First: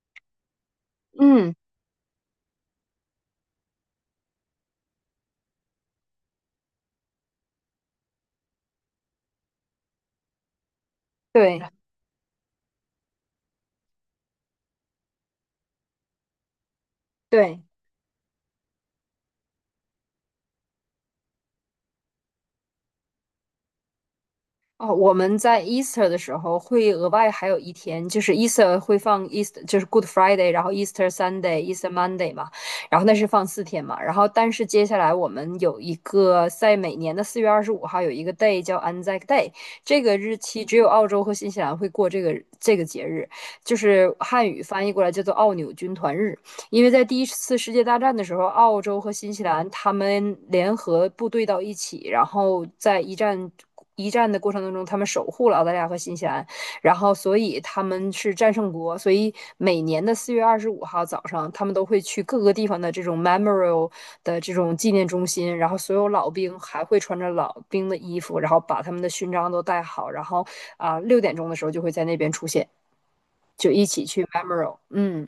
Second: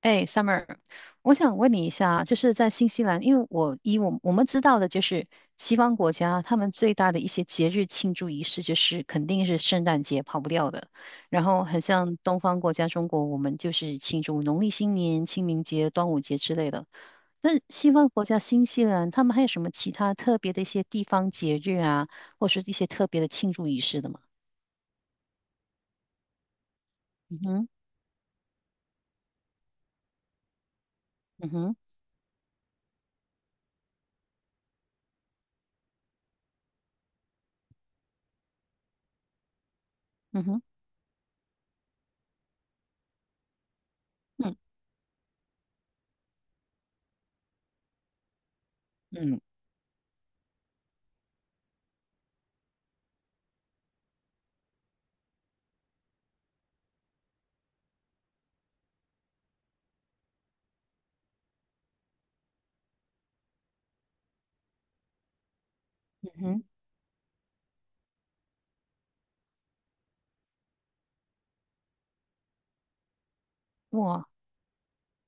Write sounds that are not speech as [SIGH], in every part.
哎，Summer，我嗯，想问你一下，就是在新西兰，因为我以我我们知道的，就是西方国家他们最大的一些节日庆祝仪式，就是肯定是圣诞节跑不掉的。然对后很像东方国家中国，我们就是庆祝农历新年、清明节、端午节之类的。那对，西方国家新西兰，他们还有什么其他特别的一些地方节日啊，或是一些特别的庆祝仪式的吗？哦，我们在 Easter 的时候会额外嗯还有哼。一天，就是 Easter 会放 Easter，就是 Good Friday，然后 Easter 嗯 Sunday、哼。Easter Monday 嘛，然后那是放4天嘛，然后但是接下来我们有一个在每年的四月二十五号有一个 day 叫 Anzac Day。这个日嗯哼。期只有澳洲和新西兰会过这个节日，就是汉嗯语翻译过来叫做奥纽军团日。因为在第一次世界大战的时候，澳洲和新嗯西兰他们联合部队到一起，然后在一战的过程当中，他们守护了澳大利亚和新西兰，然后所以他们是战胜国。所以每年的四月二十五号早上，他们都会去各个地方的这种 memorial 的这种纪念中心，然后所有老嗯兵还会穿着老兵的衣服，然后把他们的勋章都戴好，然后6点钟的时候就会在那边出现，就一哼。起去 哇，memorial，嗯。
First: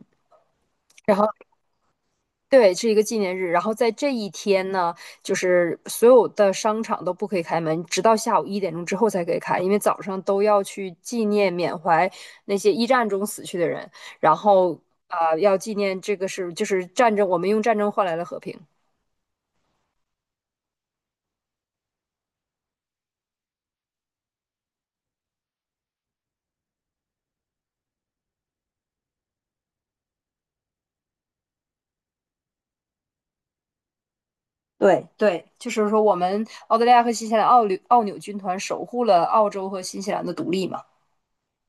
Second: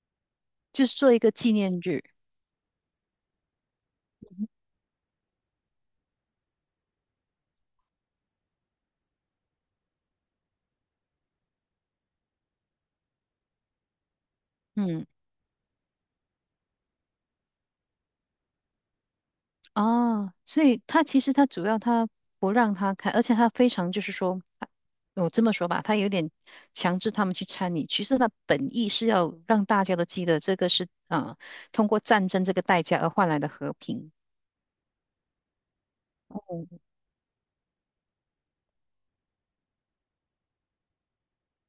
就是做然一后个纪念日。对，是一个纪念日。然后在这一天呢，就是所有的商场都不可以开门，直到下午1点钟之后才可以开，因为早上都要去纪念缅怀那些一战中死去的人，然后嗯。要纪念这个是就是战争，我们用战争换来了和平。哦，所以他其实他主要他不让他看，而且他非常就是说，我这么说吧，他有点强制他们去参与。其实他本意是要让大家都记得这个是通过战争这个代价而换来的和平。对，对，就是说我们澳大利亚和新西兰澳纽军团守护了澳洲和新西兰的独立嘛。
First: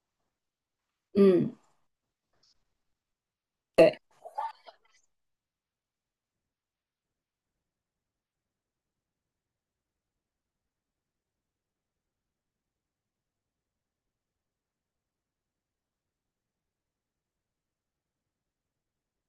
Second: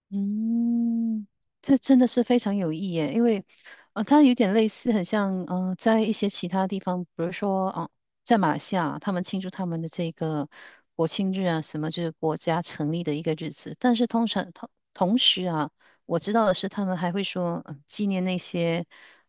嗯，嗯，这真的是非常有意义耶，因为对，它有点类似，很像，嗯，在一些其他地方，比如说，在马来西亚他们庆祝他们的这个国庆日啊，什么就是国家成立的一个日子，但是通常同时啊，我知道的是，他们还会说，呃纪念那些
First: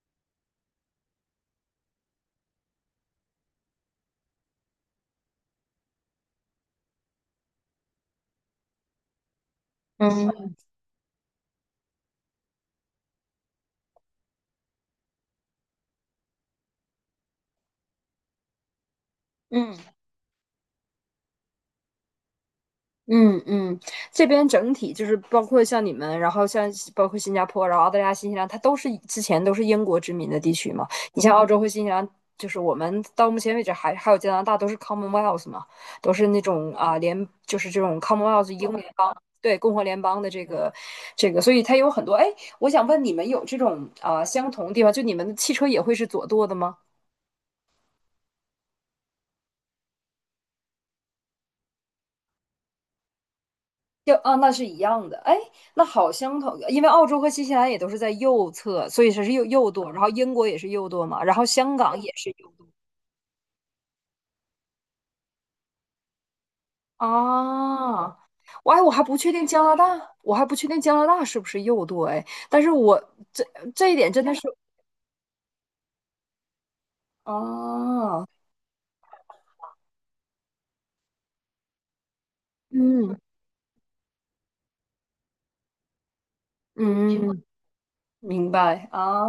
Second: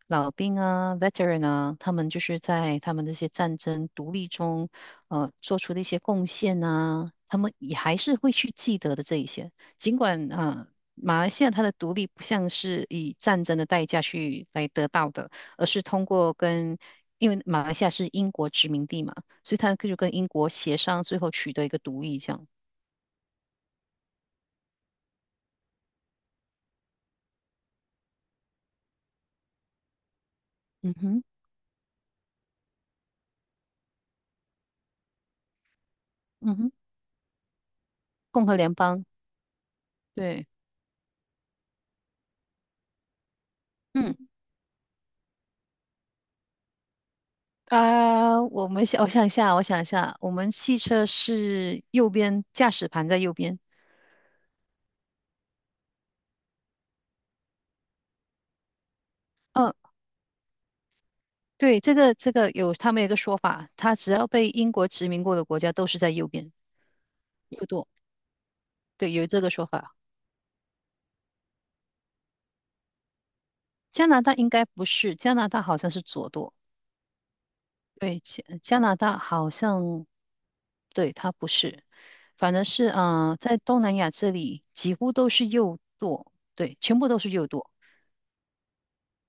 老兵啊、veteran 啊，他们就是在他们这些战争独立中，呃，做出的一些贡献啊，他们也还是会去记得的这一些。尽管嗯啊、呃马来西亚它的独立不像是以战争的代价去来得到的，而是通过跟，因为马来西亚是英国殖民地嘛，所以它嗯。就跟英国协商，最后取得一个独立，这样。嗯嗯，这边整体就是包括像你们，然后像包括新加坡，然后澳大利亚、新西兰，它都是之前都是英国殖民的地区嘛。嗯你哼。像澳洲和新西兰，就是我们到目前为止还有加拿大都是 Commonwealth 嘛，都是那嗯种哼。啊联，就是这种 共 Commonwealth 和英联联邦。邦，对，共和联邦的这对。个这个，所以它有很多。哎，我想问你们有这种嗯啊、相同的地方，就你们的汽车也会是左舵的吗？我们想，我想一下，我们汽车是右边，驾驶盘在右边。就啊，那是一样的。哎，那好相同，因为澳洲和新西兰也都是在右侧，所以它是右嗯，舵。然后英国也是右舵嘛，然后香对，这港也个是这个右舵有他们有一个说法，它只要被英国殖民过的国家都是在右边右舵，啊。我哎，我还对，不有确这定个加说拿大，法。我还不确定加拿大是不是右舵哎，但是我这这一加点拿真的大是应该不是，加拿大好像是左舵，对，啊，加拿大好像，对，它不是，反正是嗯啊、呃在东南亚这里几乎都是右舵，对，全部都是嗯右舵。明白啊。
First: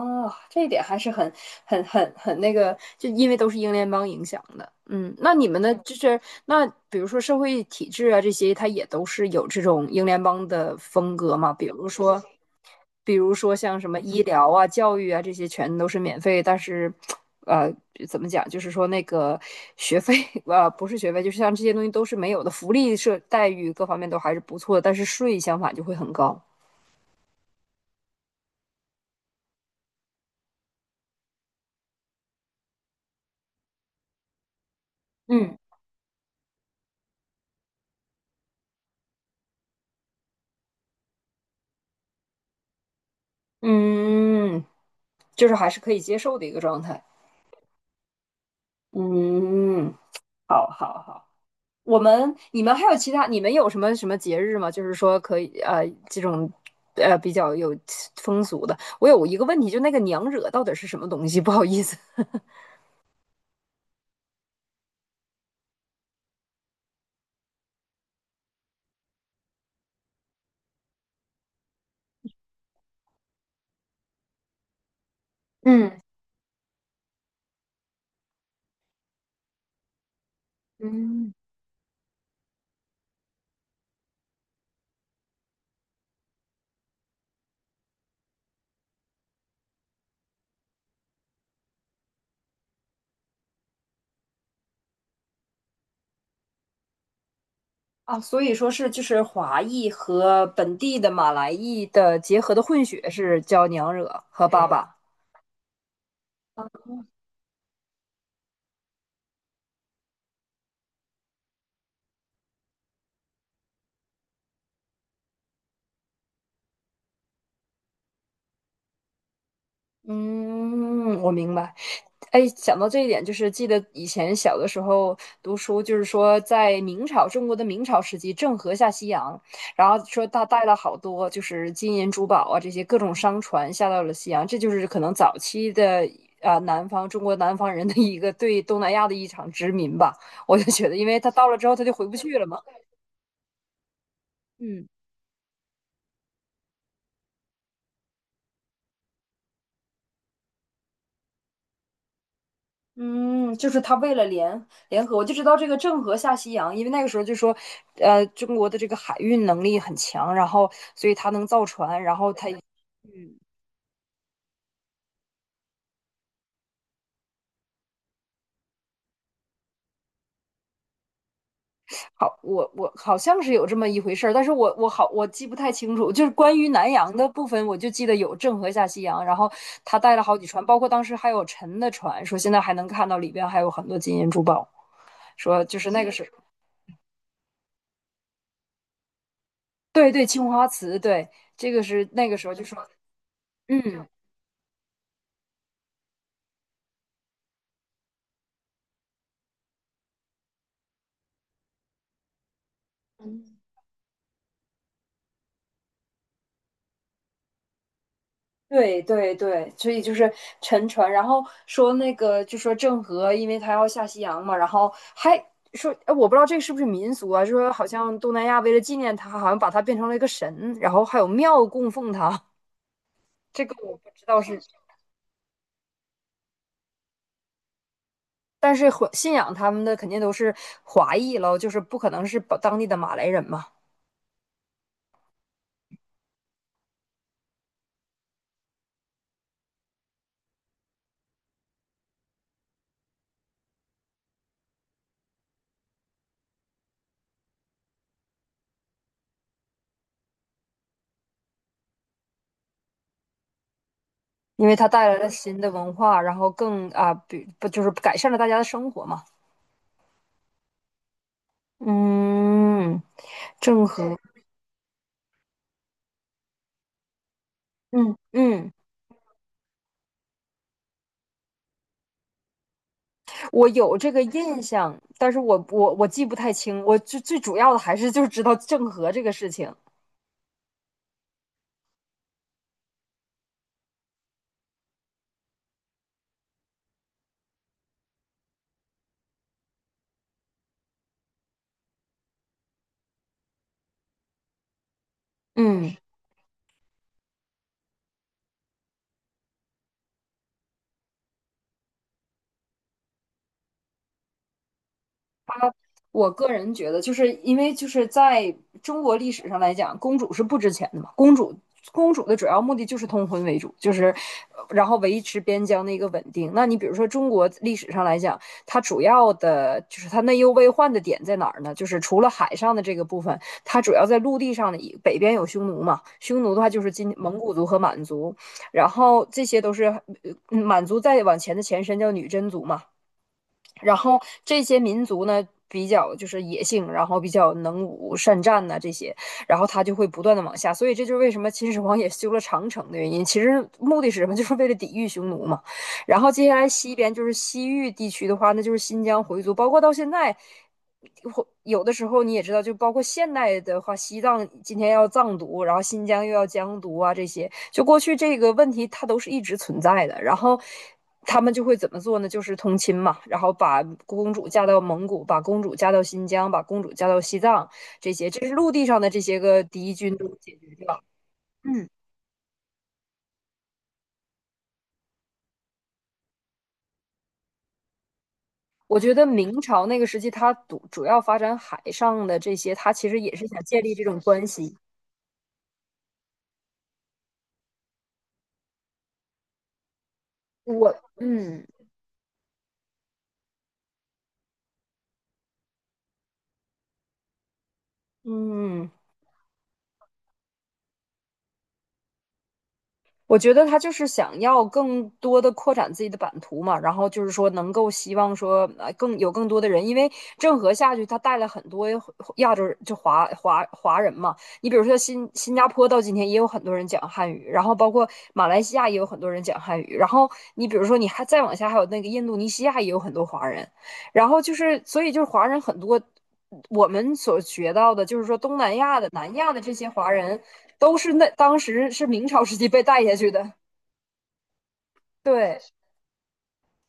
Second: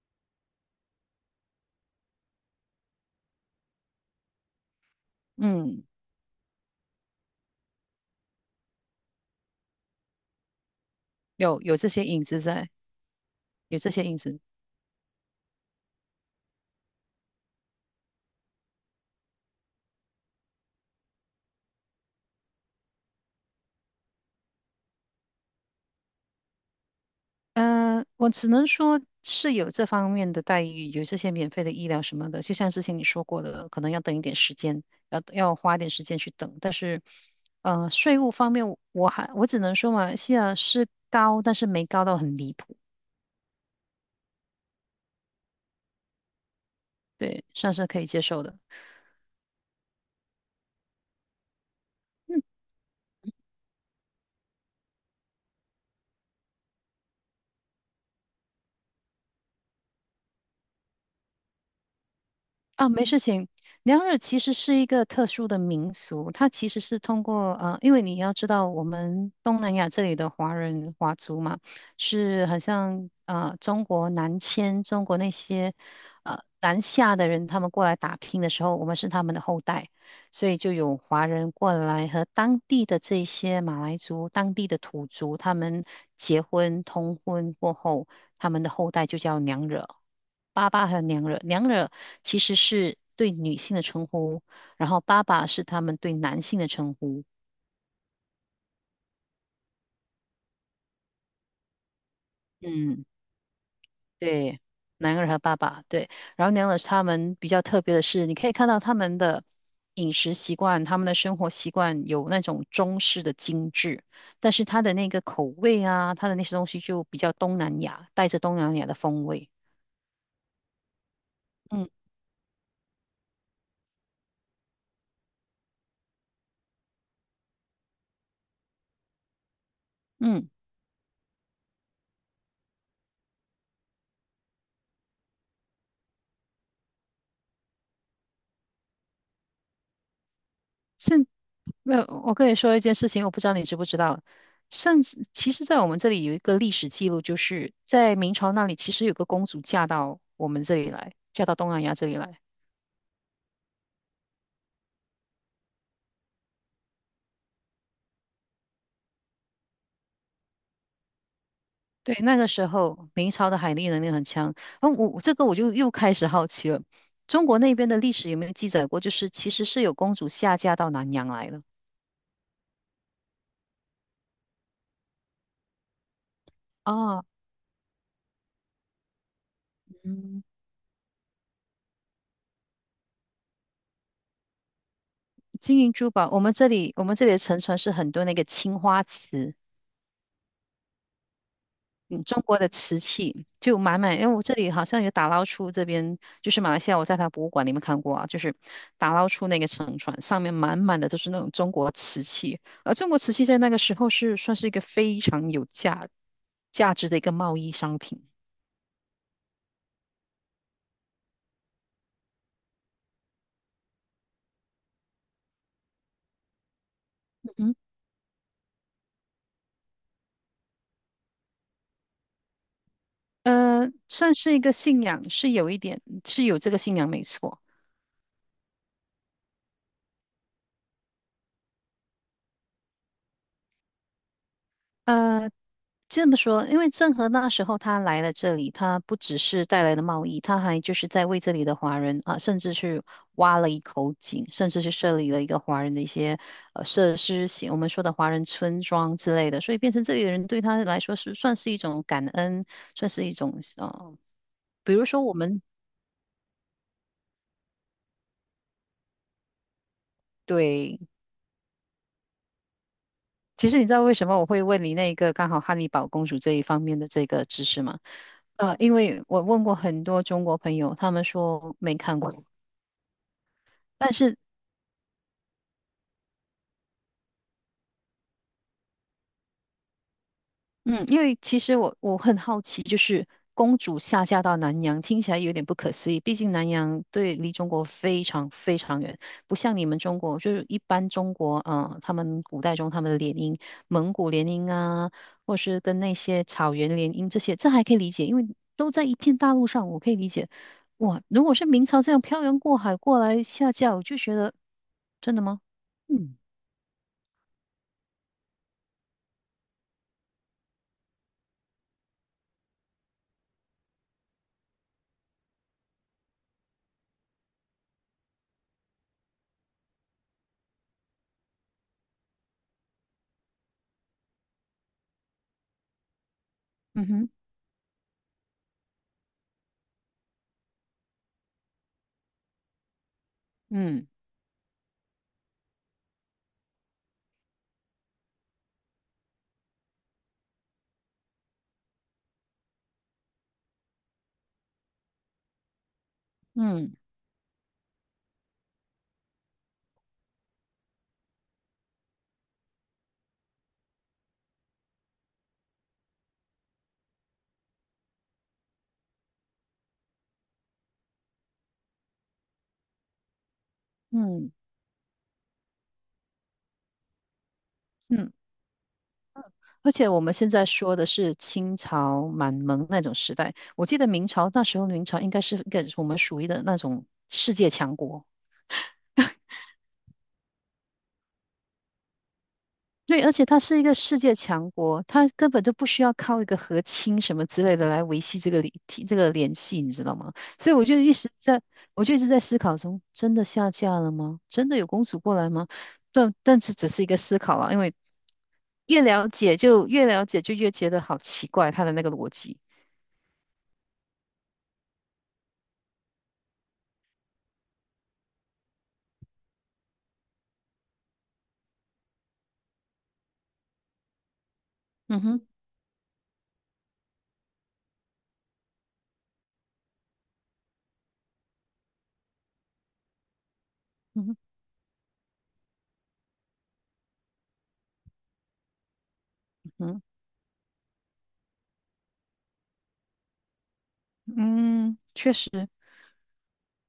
这一点还是很那个，就因为都是英联邦影响的。嗯，那你们的嗯嗯，就是那，比如说社会体制啊这些，它也都是有这种英联邦的风格嘛？有比有如这些说，影子在，比如说像有这什么些影医子。疗啊、教育啊这些，全都是免费，但是，呃，怎么讲？就是说那个学费，[LAUGHS] 不是学费，就是像这些东西都是没有的，福利是待遇各方面都还是不错的，但是税相反就会很高。嗯，我只能说是有这方面的待遇，有这些免费的医疗什么的。就像之前你说过的，可能要等一点时间，要嗯。花一点时间去等。但是，呃，税务方面，我只能说马来西亚是高，但是没高到很离谱，嗯，就是还是可以接受的一个状态。对，算是可以接受的。嗯，好好好。你们还有其他你们有什么什么节日吗？就是说可以这种比较有风俗的。我有一个问题，就那个娘惹到底是什么东西？不好意思。[LAUGHS] 啊，没事情。娘惹其实是一个特殊的民俗，它其实是通过呃，因为你要知道，我们东南亚这里的华人华族嘛，是好像呃中国南迁，中国那些嗯呃南下的人，他们过来打拼的时候，我们是他们的后代，所以就有华嗯人过来和当地的这些马来族、当地的土族，他们结婚通婚过后，他们的后代就叫娘惹。爸爸还有娘惹，娘惹其实是对女性的称呼，然后爸爸是他们对男性的称呼。啊，所以说是就是华裔和本地的马来裔的结合的混嗯，血是叫娘惹和对，爸爸。男儿和爸爸，对，然后娘惹他们比较特别的是，你可以看到他们的饮食习惯、他们的生活习惯有那种中式的精致，但是他的那个口味啊，他的那些东西就比较东南亚，带着东南亚的风味。嗯，我明白。嗯。哎，想到这一点，就是记得以前小的时候读书，就是说在明朝中国的明朝时期，郑和下西洋，然后说他嗯。带了好多就是金银珠宝啊这些各种商船下到了西洋，这就是可能早期的啊、南方中国南方人的一个对东南亚的一场殖民吧。我就觉得，因为甚他到了之后他就没回有，不我去了跟你嘛。说一件事情，我不知道你知不知道。嗯甚至，其实，在我们这里有一个历史记录，就是在明朝那里，其实有个公主嫁到我们这里来，嫁到东南亚这里来。嗯，就是他为了联合，我就知道这个郑和下西洋，因为那个时候就说，中国的这个海运能力很强，然后所以他能造船，然对，后那他，个时候明嗯，朝的海力能力很强。然后我这个我就又开始好奇了，中国那边的历史有没有记载过，就是其实是有公主下嫁到南洋来的好，我好像是有这么一回事儿，但是我记不太清楚，就是关于南洋啊？的部分，我就记得有郑和下西洋，然后他带了好嗯，几船，包括当时还有沉的船，说现在还能看到里边还有很多金银珠宝，说就金是银那个珠是，宝，我们这里的沉船是很多那个青花瓷。对对，青花瓷，对，这个是嗯，那个中时候国就的说，瓷器就满嗯。满，因为我这里好像有打捞出这边，就是马来西亚，我在他博物馆里面看过啊，就是打捞出那个沉船，上面满满的都是那种中国瓷器，而中国瓷器在那个时候是算是一个非常有价值的一个贸易商品。对对对，所以就是沉船，然后说那个就说郑和，因为他要下西洋嘛，然后还说，哎，我不知道这个是不是民俗啊，就说嗯，好像东南亚为了纪念他，好像把他变成了一个神，然后还有庙供奉他，[LAUGHS] 这个呃，我不知算道是是 一个信仰，是有一点是有这个信仰没错，[LAUGHS]，但是华信仰他们的肯定都是华裔喽，就是不可能是把当地的马来人嘛，呃，这么说，因为郑和那时候他来了这里，他不只是带来的贸易，他还就是在为这里的华人啊，甚至去挖了一口井，甚至是设立了一个华人的一些呃设施型，我们说的华人村庄之类的，所以变成这里的人对他来说是算是一种感恩，算是一种呃，因为他比如带来说了我新们的文化，然后更啊，比不就是改善了大家的生活嘛，对，嗯，其实你郑知道为和，什么我会问你那个刚好汉尼堡公主这一方面的这个知识吗？嗯嗯。呃，因为我问过很多中国朋友，他们说没看过。我有这但个是印象，但是我记不太清，我最主要的还是就是知道郑和这个事情。嗯，因为其实我很好奇，就是公主下嫁到南洋，听起来有点不可思议。毕竟南洋对离中国非常非常远，不像你们中国，就是一般中国，呃，他们古代中他们的联姻，蒙古联姻啊，或是嗯，跟那些草原联姻这些，这还可以理解，因为都在一片大陆上，我可以理解。哇，如果是明朝这样漂洋过海过来下嫁，我就觉得真的吗？我嗯。个人觉得，就是因为就是在中国历史上来讲，公主是不值钱的嘛。公主的主要目的就是通婚为主，就是然后维持边疆的一个稳定。那你比如说中国历史上来讲，它主要的就是它内忧外患的点在哪儿呢？就是除了海上的这个部分，它主要在陆地上的一北边有匈奴嘛，匈奴的话就是嗯今哼。蒙古族和满族，然后这些都是满族再往前的前身叫女真族嘛，然嗯后这些民族呢比较就是野性，然后比较能武善战呐、啊这些，然后他就会不断的往下，所以这就是为什么秦始皇也修了长城的原因。其实目的是什么？[LAUGHS] 就是为了抵御匈奴嘛。然后接下来嗯西边就是西域地区的话，那就是新疆回族，包括到现在。或有的时候你也知道，就包括现代的话，西藏今天要藏独，然后新疆又要疆独啊，这些就过去这个问题，它都是一直存在的。然后他们就会怎么做呢？就是通亲嘛，然后把公主嗯嫁到蒙古，把公主嫁到新疆，把公主嫁到西藏，这些嗯这是陆地上的这些个而敌且军我都们现解在决说掉。的是清嗯，朝满蒙那种时代，我记得明朝那时候，明朝应该是跟我们属于的那种世界强国。我觉得明朝那个时期，它主要发展海上的这些，它其实对，而也是且它想是建一立个这世种界关强系。国，它根本就不需要靠一个和亲什么之类的来维系这个联系，你知道吗？所以我我就一直在，嗯我就一直在思考中，真的下嫁了吗？真的有公主过来吗？但这只是一个思考啊，因为嗯。越了解，就越觉得好奇怪，它的那个逻辑。我觉得他就是想要更多的扩展自己的版图嘛，然后就是说能够希望说更有更多的人，因为郑和下去他带了很多亚洲就华人嘛，你比如说嗯新哼。新加坡到今天也有很多人讲汉语，然后包括马来西亚也有很多人讲汉语，然后你比如说你还再往下还有那个印度尼西亚也有很多华人，嗯然哼。后就是，所以就是华人很多。我们所学到的，就是说东南亚的、南亚的嗯这些哼。华人，都是那当时是明朝时期被带下去的。嗯，确对，实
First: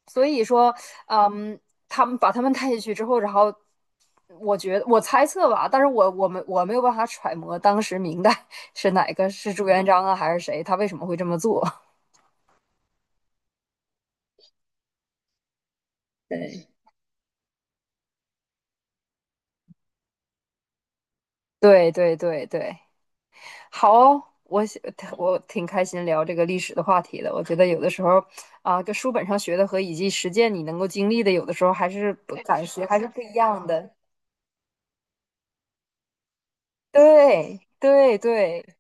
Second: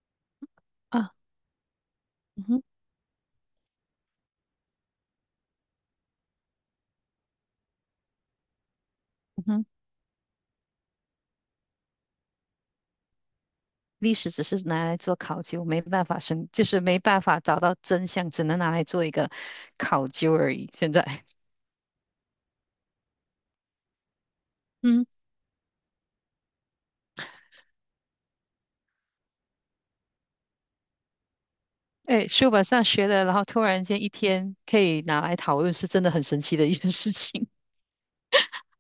所以说，啊。嗯，他们把他嗯们哼。带下去之后，然后我觉得我猜测吧，但是我没有办法揣摩当时明代 [LAUGHS] 是哪个嗯是朱哼。元璋啊，还是谁，他为什么会这么做？[LAUGHS] 历史只是拿来做考究，没办法生，就是没办法找到真相，只能拿来做一个考究而已。现在 对对对对对，好哦[LAUGHS]，嗯，我挺开心聊这个历史的话题的。我觉得有的时候啊，跟书本上学的和以及实践你能够经历的，有的时候还是哎，不书本感觉上还学是不的，一然后突样然的。间一天可以拿来讨论，是真的很神奇的一件事情。对对对，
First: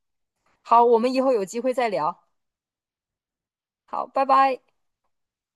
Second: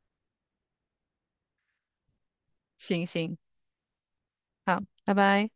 好，我们以后有机会再聊。[LAUGHS] 行，好，拜拜。好，拜拜。